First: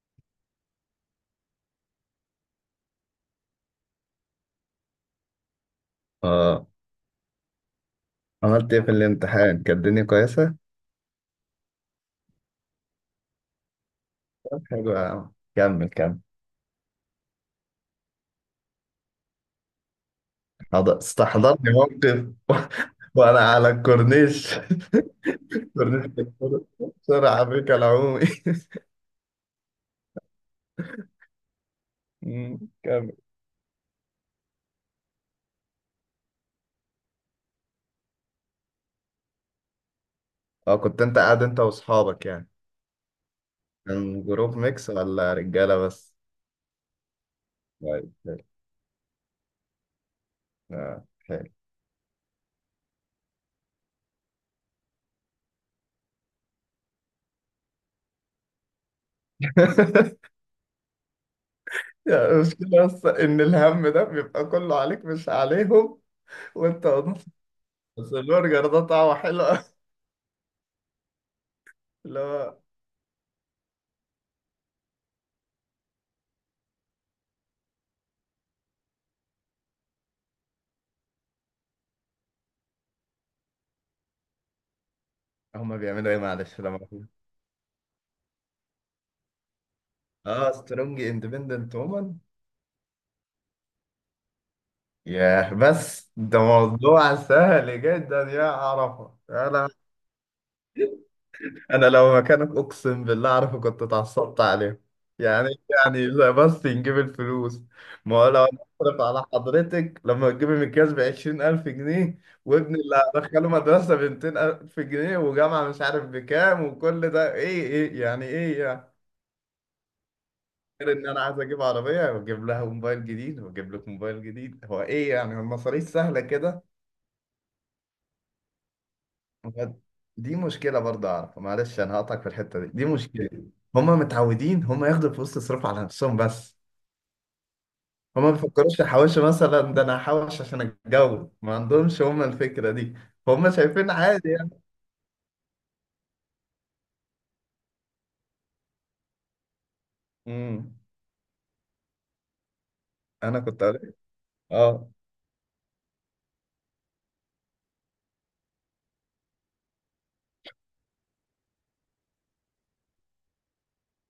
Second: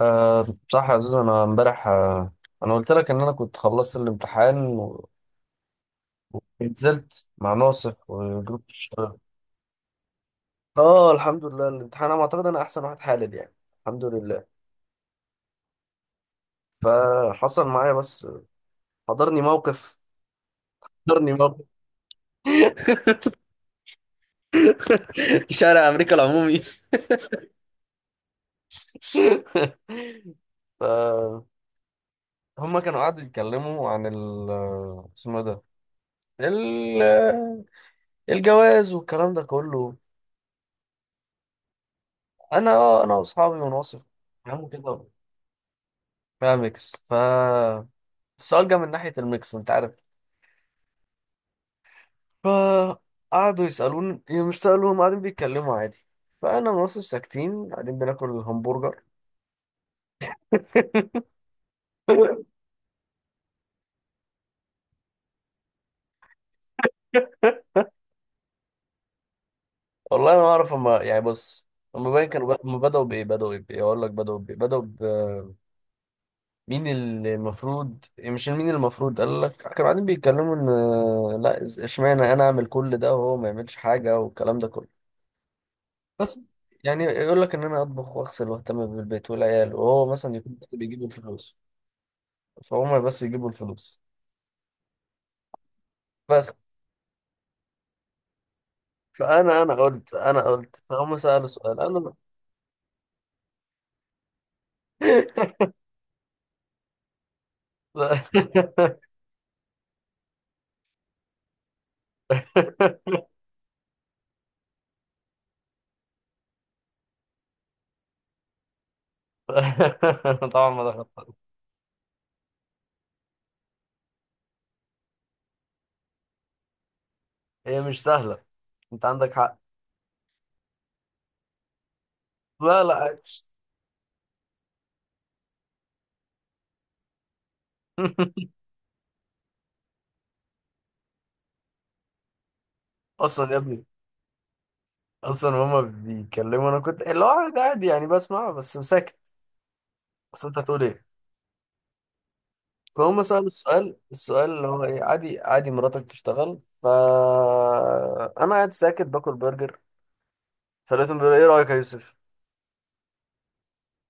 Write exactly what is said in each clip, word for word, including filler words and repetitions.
أه صح يا عزيز، انا امبارح أه انا قلت لك ان انا كنت خلصت الامتحان اه، ونزلت مع ناصف وجروب عملت ايه في الشباب. الامتحان؟ كانت الدنيا كويسة؟ اه الحمد لله، الامتحان انا اعتقد انا احسن واحد حالل يعني. الحمد لله. طب حلو يا عم، كمل كمل. فحصل معايا بس حضرني موقف حض- حضرني موقف استحضرني موقف وانا على الكورنيش. في شارع كورنيش؟ امريكا العمومي. بسرعة بك العمومي. فهم مم، كانوا كمل. قعدوا يتكلموا عن ال آه، اسمه إيه ده؟ ال- آه، الجواز والكلام ده كله. اه، كنت انت قاعد انت واصحابك يعني؟ انا آه، انا واصحابي وناصف كان جروب فاهموا ميكس كده، ولا رجالة بس؟ فاهم ميكس. ف طيب حلو. السؤال جه من ناحية الميكس، انت عارف. اه، حلو. فقعدوا يسألوني، يعني مش سألوا، هم قاعدين بيتكلموا عادي. فأنا ما بصش ساكتين قاعدين بناكل الهمبرجر. يعني المشكلة بس إن الهم ده بيبقى كله عليك مش عليهم، وأنت واضح. بس البرجر ده طعمه حلو أوي. والله ما أعرف هما، يعني بص، هما باين كانوا لا. ب- هما بدأوا بإيه، بدأوا بإيه أقول لك بدأوا بإيه، بدأوا ب مين اللي المفروض، يعني مش مين اللي المفروض قال لك. كانوا قاعدين بيتكلموا إن آه، لا إز- إشمعنى أنا أعمل كل ده وهو ما يعملش حاجة، والكلام ده كله. هما بيعملوا ايه؟ بس معلش لما يعني بقول- يقول لك إن أنا أطبخ وأغسل وأهتم بالبيت والعيال، وهو مثلا اه، يكون سترونج بيجيب الفلوس. اندبندنت وومن. فهم بس يجيبوا الفلوس، ياه، بس ده بس. موضوع سهل جدا يا عرفة. فانا انا، انا قلت انا قلت فهم سالوا سؤال، انا انا لو مكانك اقسم بالله عارفة كنت اتعصبت عليه. يعني، يعني لا بس نجيب الفلوس؟ ما هو ف- لو انا اصرف على حضرتك لما تجيب المكياج ب عشرين ألف جنيه، وابني اللي هدخله مدرسة ب ميتين ألف جنيه، وجامعة مش عارف بكام، وكل ده ايه؟ ايه يعني؟ ايه يعني؟ طبعا ما غير ان انا دخلت. عايز اجيب عربيه، واجيب لها موبايل جديد، واجيب لك موبايل جديد، هو ايه يعني؟ هو المصاريف سهله كده؟ هي مش سهله، انت عندك حق. هو دي مشكله برضه اعرف، معلش انا هقطعك في الحته دي، لا، دي لا، مشكله. عادي. هما متعودين هما ياخدوا فلوس تصرف على نفسهم بس. هما ما بيفكروش يحوشوا مثلا، ده انا هحوش عشان اتجوز، ما عندهمش هما الفكره دي. هما اصلا يا ابني، شايفين عادي يعني. اصلا هما بيتكلموا، انا كنت اللي هو عادي عادي يعني، بسمع بس ساكت. اصل انت امم. هتقول ايه؟ فهم انا سالوا كنت السؤال، قلت السؤال اللي هو اه. ايه، عادي عادي مراتك تشتغل. ف انا قاعد ساكت باكل برجر، فلقيتهم بيقولوا: ايه رايك يا يوسف؟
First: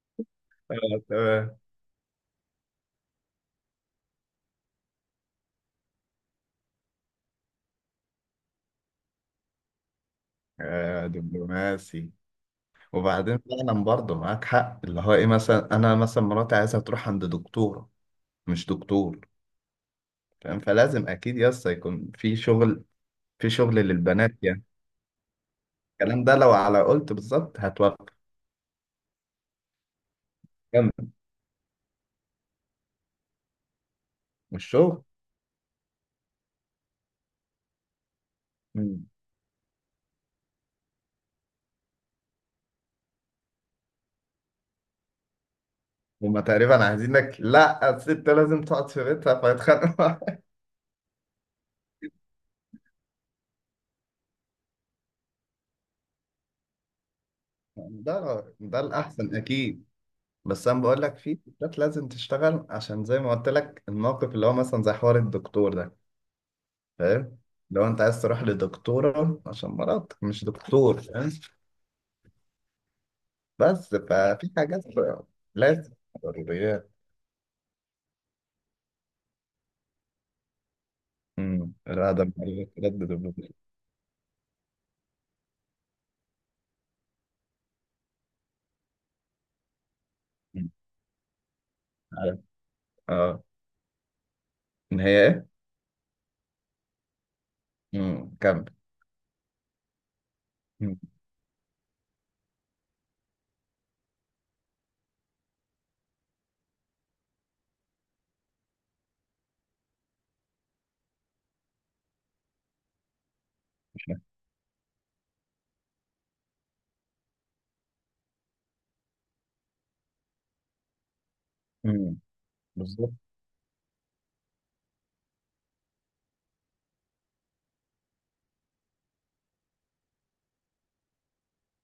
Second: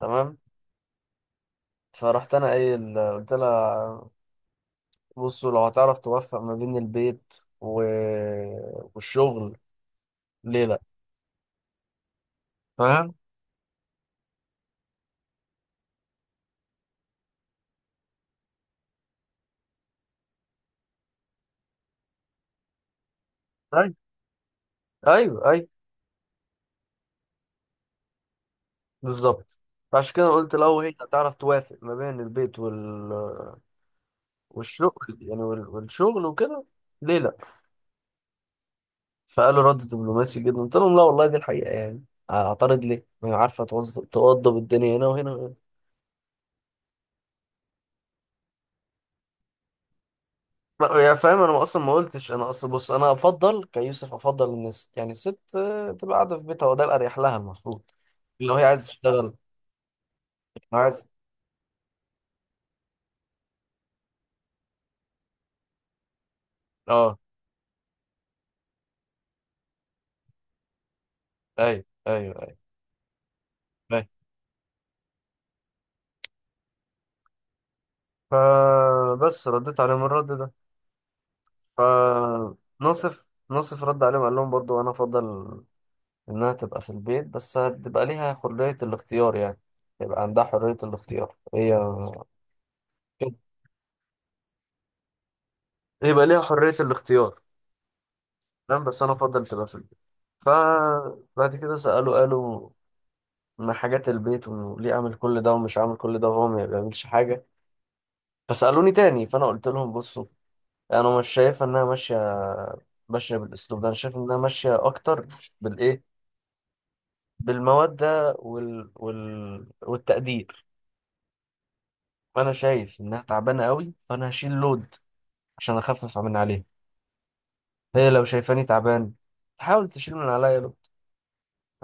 تمام. آه، تمام. فرحت انا قايل قلت لها: بصوا، لو هتعرف توفق ما بين البيت و... والشغل، ليه لا؟ آه، دبلوماسي. فاهم. وبعدين فعلا برضه معاك حق، اللي هو ايه، مثلا انا، مثلا مراتي عايزها تروح عند دكتورة، مش دكتور، فاهم؟ فلازم اكيد يس يكون في شغل، في شغل طيب، للبنات يعني. ايوه، ايوه، الكلام ده لو على قلت بالظبط هتوقف. بالظبط. فعشان كده قلت: لو كمل. هي هتعرف توافق ما بين البيت وال... مش شغل. والشغل يعني، وال... والشغل وكده، ليه لا؟ مم. فقالوا: رد دبلوماسي جدا. قلت لهم: لا والله، دي الحقيقة يعني. اعترض ليه؟ ما هي عارفة توظ- توضب الدنيا هنا وهنا. هما تقريبا عايزينك لا، الست لازم تقعد في بيتها فيتخانقوا. ما- يعني فاهم، انا اصلا ما قلتش، انا اصلا بص، انا افضل كيوسف، افضل ان الس- يعني الست آه، تبقى قاعده في بيتها، وده الاريح لها المفروض. ده لو هي ده عايزه تشتغل، الاحسن اكيد. بس لو انا بقول عايز. لك في ستات لازم تشتغل، عشان زي ما قلت لك، الموقف اللي هو مثلا زي حوار الدكتور ده، اه، فاهم؟ لو انت عايز تروح لدكتورة عشان مرضك، مش دكتور، فاهم؟ ايوه، ايوه، ايوه، بس ايوه. ففي حاجات لازم، ضروريات. فبس رديت عليهم الرد ده. امم، الادب. ردد فناصف البدن. ناصف رد عليهم، قال لهم برضو: انا افضل انها تبقى في البيت، بس هتبقى ليها حريه الاختيار يعني. يبقى عندها أمم، حريه الاختيار هي، عارف. كده، اه. ان هي ايه. يبقى ليها حريه الاختيار. امم، كمل. نعم، بس انا افضل تبقى في البيت. أمم. فبعد كده سأله قالوا: ما حاجات البيت؟ وليه اعمل كل ده ومش عامل كل ده وهو ما بيعملش حاجة؟ فسألوني تاني، فانا قلت لهم: بصوا، انا مش شايف انها ماشية، ماشية بالاسلوب ده. انا مش شايف عارف. انها ماشية اكتر بالايه، بالمودة وال... وال... والتقدير. أمم. فانا شايف بالظبط. انها تعبانة قوي، فانا هشيل لود عشان اخفف من عليها. هي لو شايفاني تعبان، تحاول تشيل من عليا.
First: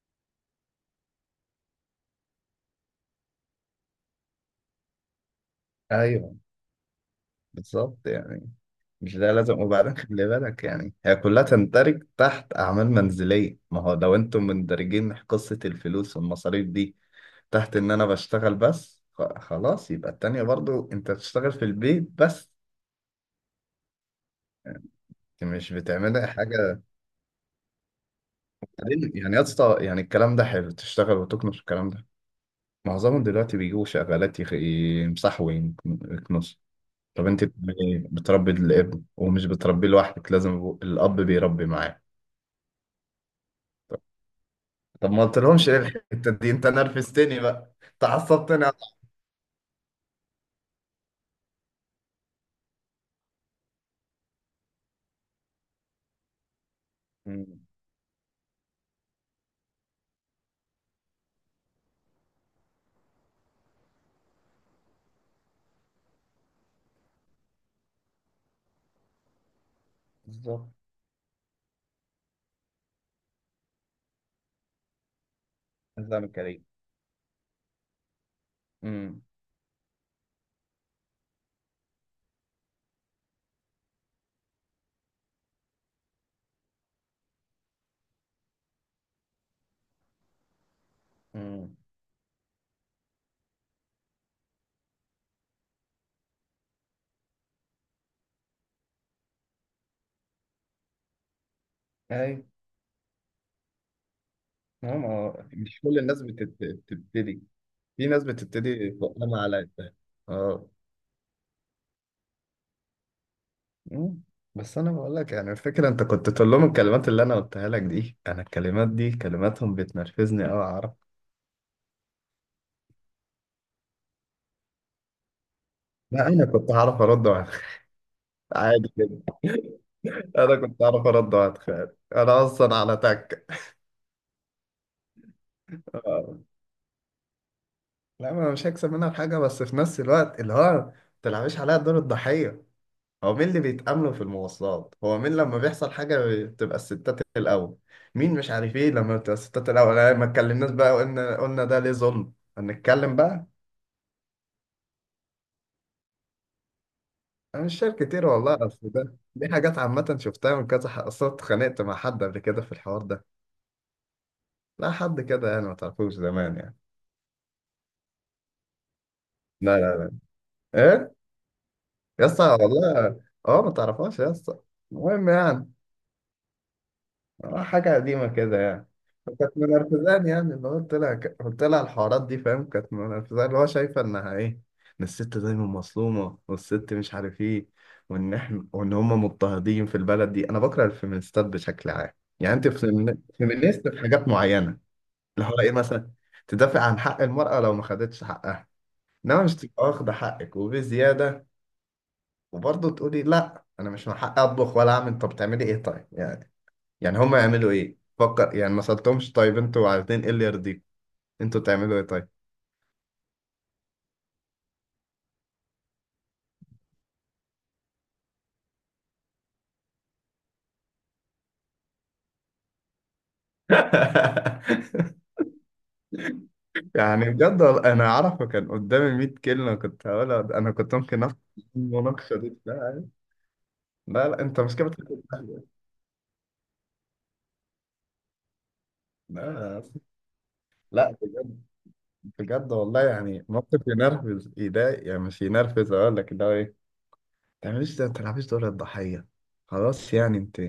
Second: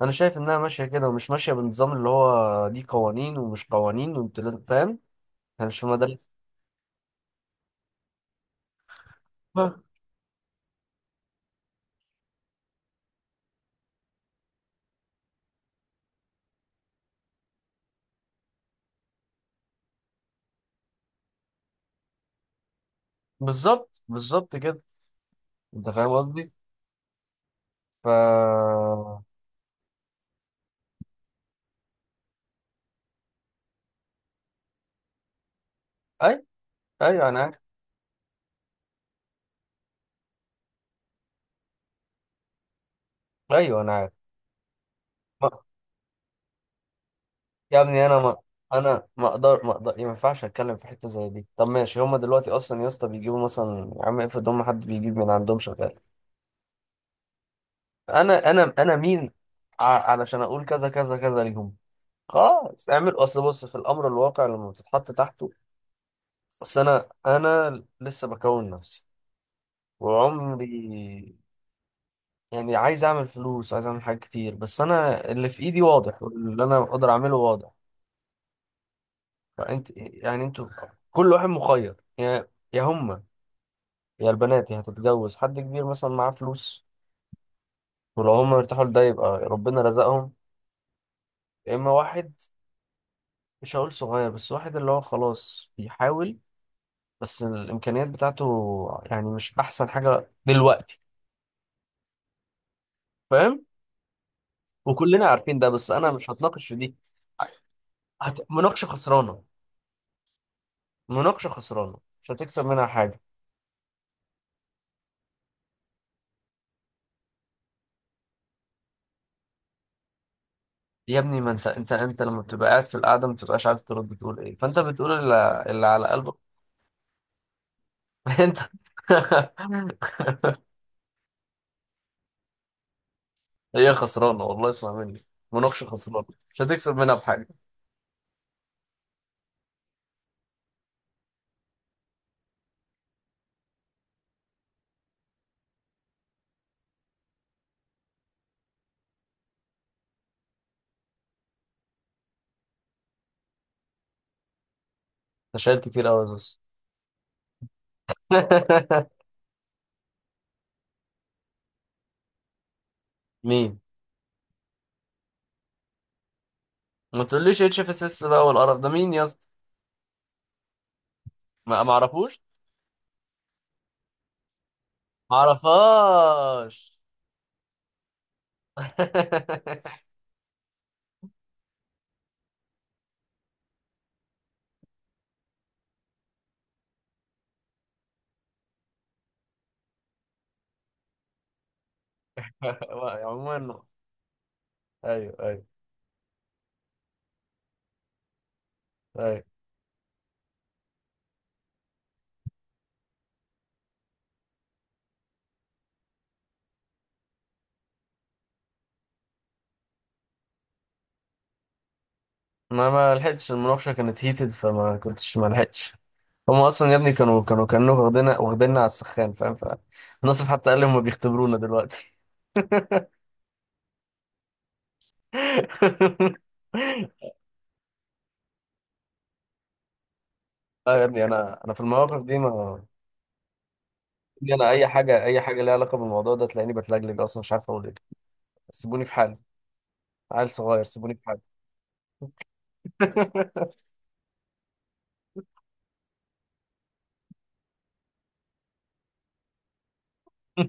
انا شايف انها ماشيه كده، ومش ماشيه بالنظام اللي هو دي قوانين ومش قوانين وانت لازم، فاهم. احنا مش في مدرسه. ايوه، بالظبط يعني. مش ده لازم؟ وبعدين خلي بالك يعني، هي كلها تندرج تحت اعمال منزليه. ما هو لو انتم مندرجين قصه الفلوس والمصاريف دي تحت ان انا بشتغل بس، خ- خلاص يبقى التانية برضو انت بتشتغل في البيت بس. بالظبط، بالظبط كده. انت مش انت فاهم بتعملي قصدي. حاجة. ف بعدين يعني يا اسطى، يعني الكلام ده حلو، تشتغل وتكنس، الكلام ده. معظمهم دلوقتي بيجوا شغالات يخ- يمسحوا اي، ويكنسوا. طب ايوه انا انت عارف. بتعملي إيه؟ بتربي الابن؟ ومش بتربيه لوحدك، لازم يبقوا- الاب بيربي معاه. ايوه انا عارف. طب ما ما- قلتلهمش ايه الحتة دي؟ انت نرفزتني بقى، يا ابني، انا ما تعصبتني يا صاحبي. انا ما اقدر ما اقدر، ما ينفعش اتكلم في حته زي دي. طب ماشي، هما دلوقتي اصلا يا اسطى بيجيبوا مثلا، يا عم افرض هما حد بيجيب من عندهم شغال. مم. انا انا انا مين ع- علشان اقول كذا كذا كذا ليهم؟ خلاص اعمل، اصل بص في الامر الواقع لما بتتحط تحته. بس انا انا لسه بكون نفسي بالظبط. وعمري، يعني عايز اعمل فلوس وعايز اعمل حاجات كتير، بس انا اللي في ايدي واضح، نظام واللي كريم. انا اقدر اعمله واضح. امم. فانت يعني، انتوا كل واحد مخير، يا يا هما، يا البنات، يا هتتجوز حد كبير مثلا معاه فلوس، ولو هما مرتاحوا لده يبقى ربنا رزقهم. يا اما واحد، مش هقول صغير، بس واحد اللي هو خلاص بيحاول، بس الامكانيات بتاعته يعني مش احسن حاجة دلوقتي، امم. فاهم. ما هو ما وكلنا هو عارفين ده، مش بس كل انا الناس مش بتت- هتناقش في دي. بتبتدي، في ناس هت... مناقشه بتبتدي بقلم خسرانه، على قدها. اه. مناقشه خسرانه، مش هتكسب منها حاجه. مم. بس انا بقول لك يعني، الفكره انت كنت تقول لهم الكلمات اللي انا قلتها لك دي، انا الكلمات دي كلماتهم بتنرفزني قوي، اعرف. يا ابني، ما انت انت انت لما بتبقى قاعد في القعده ما بتبقاش عارف ترد بتقول ايه، فانت بتقول اللي, اللي على لا، قلبك. انا كنت هعرف ارد وأتخ- انت. عادي جدا. انا كنت هعرف ارد واتخيل، انا اصلا على تك. هي خسرانه والله، اسمع مني، مناقشه خسرانه، آه. مش هتكسب منها بحاجه. لا ما انا مش هكسب منها في حاجه، بس في نفس الوقت اللي هو، ما تلعبيش عليا دور الضحيه. هو مين اللي بيتأملوا في المواصلات؟ هو مين لما بيحصل حاجة بتبقى الستات الأول؟ مين مش عارف ايه لما بتبقى الستات الأول؟ أنا ما اتكلمناش بقى، وقلنا، قلنا ده ليه ظلم، هنتكلم بقى. انت شايل كتير قوي يا زوز. أنا مش شايف كتير والله، أصل ده دي حاجات عامة شفتها من كذا حق، أصل أنا اتخانقت مع حد قبل كده في الحوار ده. مين؟ لا، حد كده يعني ما تعرفوش، زمان يعني. ما تقوليش اتش اف اس اس بقى والقرف ده، مين يا اسطى؟ لا، لا. إيه؟ ما ما يا اعرفوش، اسطى والله. أه، ما تعرفهاش يا اسطى، المهم ما يعني. اعرفهاش. آه، حاجة قديمة كده يعني. فكانت منرفزاني يعني، اللي هو قلت لها ك- قلت لها الحوارات دي، فاهم؟ كانت منرفزاني، اللي هو شايفة إنها إيه، إن الست دايما مظلومة، والست مش عارف إيه، وإن إحنا، وإن هما مضطهدين في البلد دي. أنا بكره الفيمينيستات بشكل عام. يعني أنت فيمين- عموما، فيمينيست في حاجات معينة، ايوه، اللي هو ايوه، إيه مثلا، تدافع عن حق المرأة لو ما خدتش حقها، إنما أيوة. مش تبقى واخدة حقك وبزيادة، وبرضه تقولي لأ أنا مش من حقي أطبخ ولا أعمل. طب تعملي إيه طيب يعني؟ يعني هم يعملوا ايه؟ فكر يعني. ما سألتهمش طيب انتوا عايزين ايه اللي يرضيكم؟ انتوا تعملوا ايه طيب؟ ما ما لحقتش، المناقشة كانت هيتد فما كنتش، ما لحقتش. هما أصلا يا ابني كانوا، كانوا كانوا واخدينا واخديننا على السخان، فاهم. فناصف حتى قال لي: هما بيختبرونا دلوقتي. يعني بجد، وال- انا اعرف كان قدامي مية كلمه كنت هقولها، انا كنت لا يا ممكن ابني، افتح أنا أنا في المواقف المناقشه دي دي. ما لا، لا، لا، يعني، انت أنا مش أي كده، بتاكل حاجة، أي حاجة أهل. ليها علاقة بالموضوع ده تلاقيني بتلجلج، أصلا مش عارف أقول إيه. سيبوني في حالي، لا، عيل صغير، لا، سيبوني في حالي. بجد، بجد والله، يعني موقف ينرفز، يضايق، يعني مش ينرفز، اقول لك ده ايه، ما تعمليش ده، ما تلعبيش دور الضحيه. خلاص يعني انت،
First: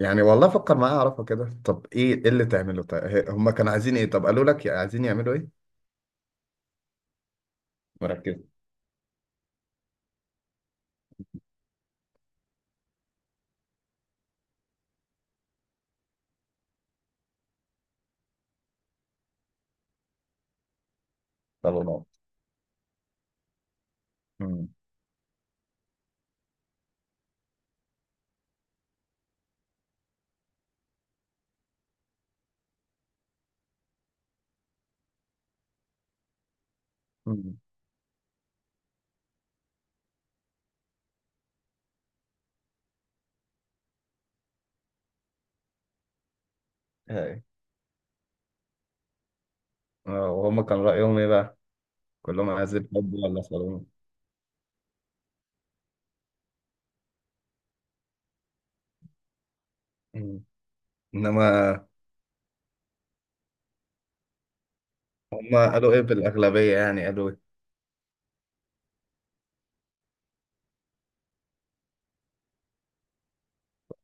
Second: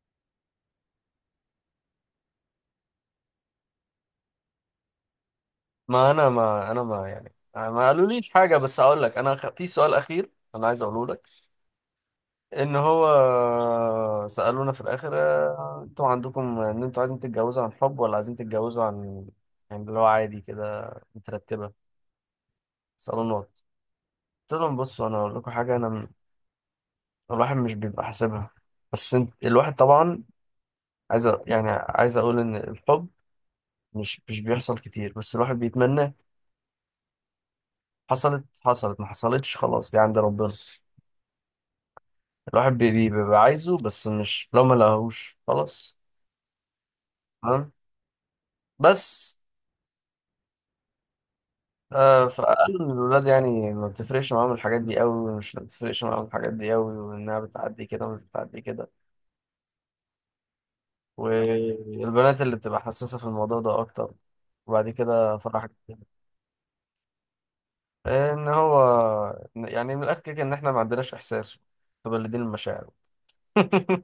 يعني والله فكر معايا اعرفه كده. طب ايه، إيه اللي تعمله؟ طيب هم كانوا عايزين ايه؟ طب قالوا لك عايزين يعملوا إيه؟ ما أنا ما أنا ما يعني ما قالوليش مركز. حاجة، بس أقول لك. أنا خ- في سؤال أخير أنا عايز أقوله لك. ان هو سألونا في الاخر: آه، انتوا عندكم ان انتوا عايزين تتجوزوا عن حب، ولا عايزين تتجوزوا عن، يعني اللي هو عادي كده، مترتبة، طب نقط. صالونات؟ قلت مم. لهم: بصوا، انا اقول لكم حاجة، انا م- الواحد مش بيبقى حاسبها، بس انت الواحد طبعا عايز أ- يعني عايز اقول ان الحب مش مش بيحصل كتير، بس الواحد بيتمنى. مم. حصلت حصلت، ما حصلتش خلاص، دي عند ربنا. الواحد بي- بي- بيبقى عايزه، بس مش لو ما لقاهوش خلاص. هاي. تمام، بس. آه، وهم كان رأيهم ايه بقى؟ آه، كلهم عايز فقال إن الحب الولاد ولا يعني صالون؟ ما بتفرقش معاهم الحاجات دي قوي، ومش بتفرقش معاهم الحاجات دي قوي، وانها بتعدي كده ومش بتعدي كده، مم. انما، والبنات اللي بتبقى حساسة في الموضوع ده اكتر. وبعد كده هم فرح، قالوا ايه بالأغلبية يعني؟ قالوا إيه؟ ان هو يعني من الاخر كده ان احنا ما عندناش احساس، متبلدين المشاعر.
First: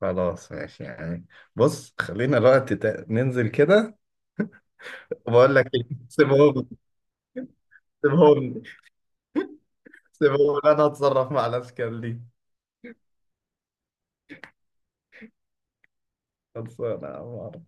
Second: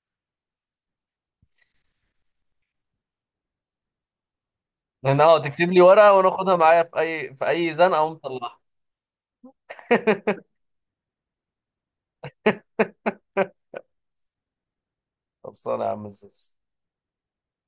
خلاص، ماشي يعني. بص خلينا الوقت تا- ننزل كده. ان اه بقول لك تكتب لي إيه، ورقة وناخدها سيبهم، معايا في اي في اي زنقة ونطلعها. سيبهم، سيبهم، انا اتصرف مع الاشكال دي. خلصانة يا عم الزوز. خلصانه يا عمار.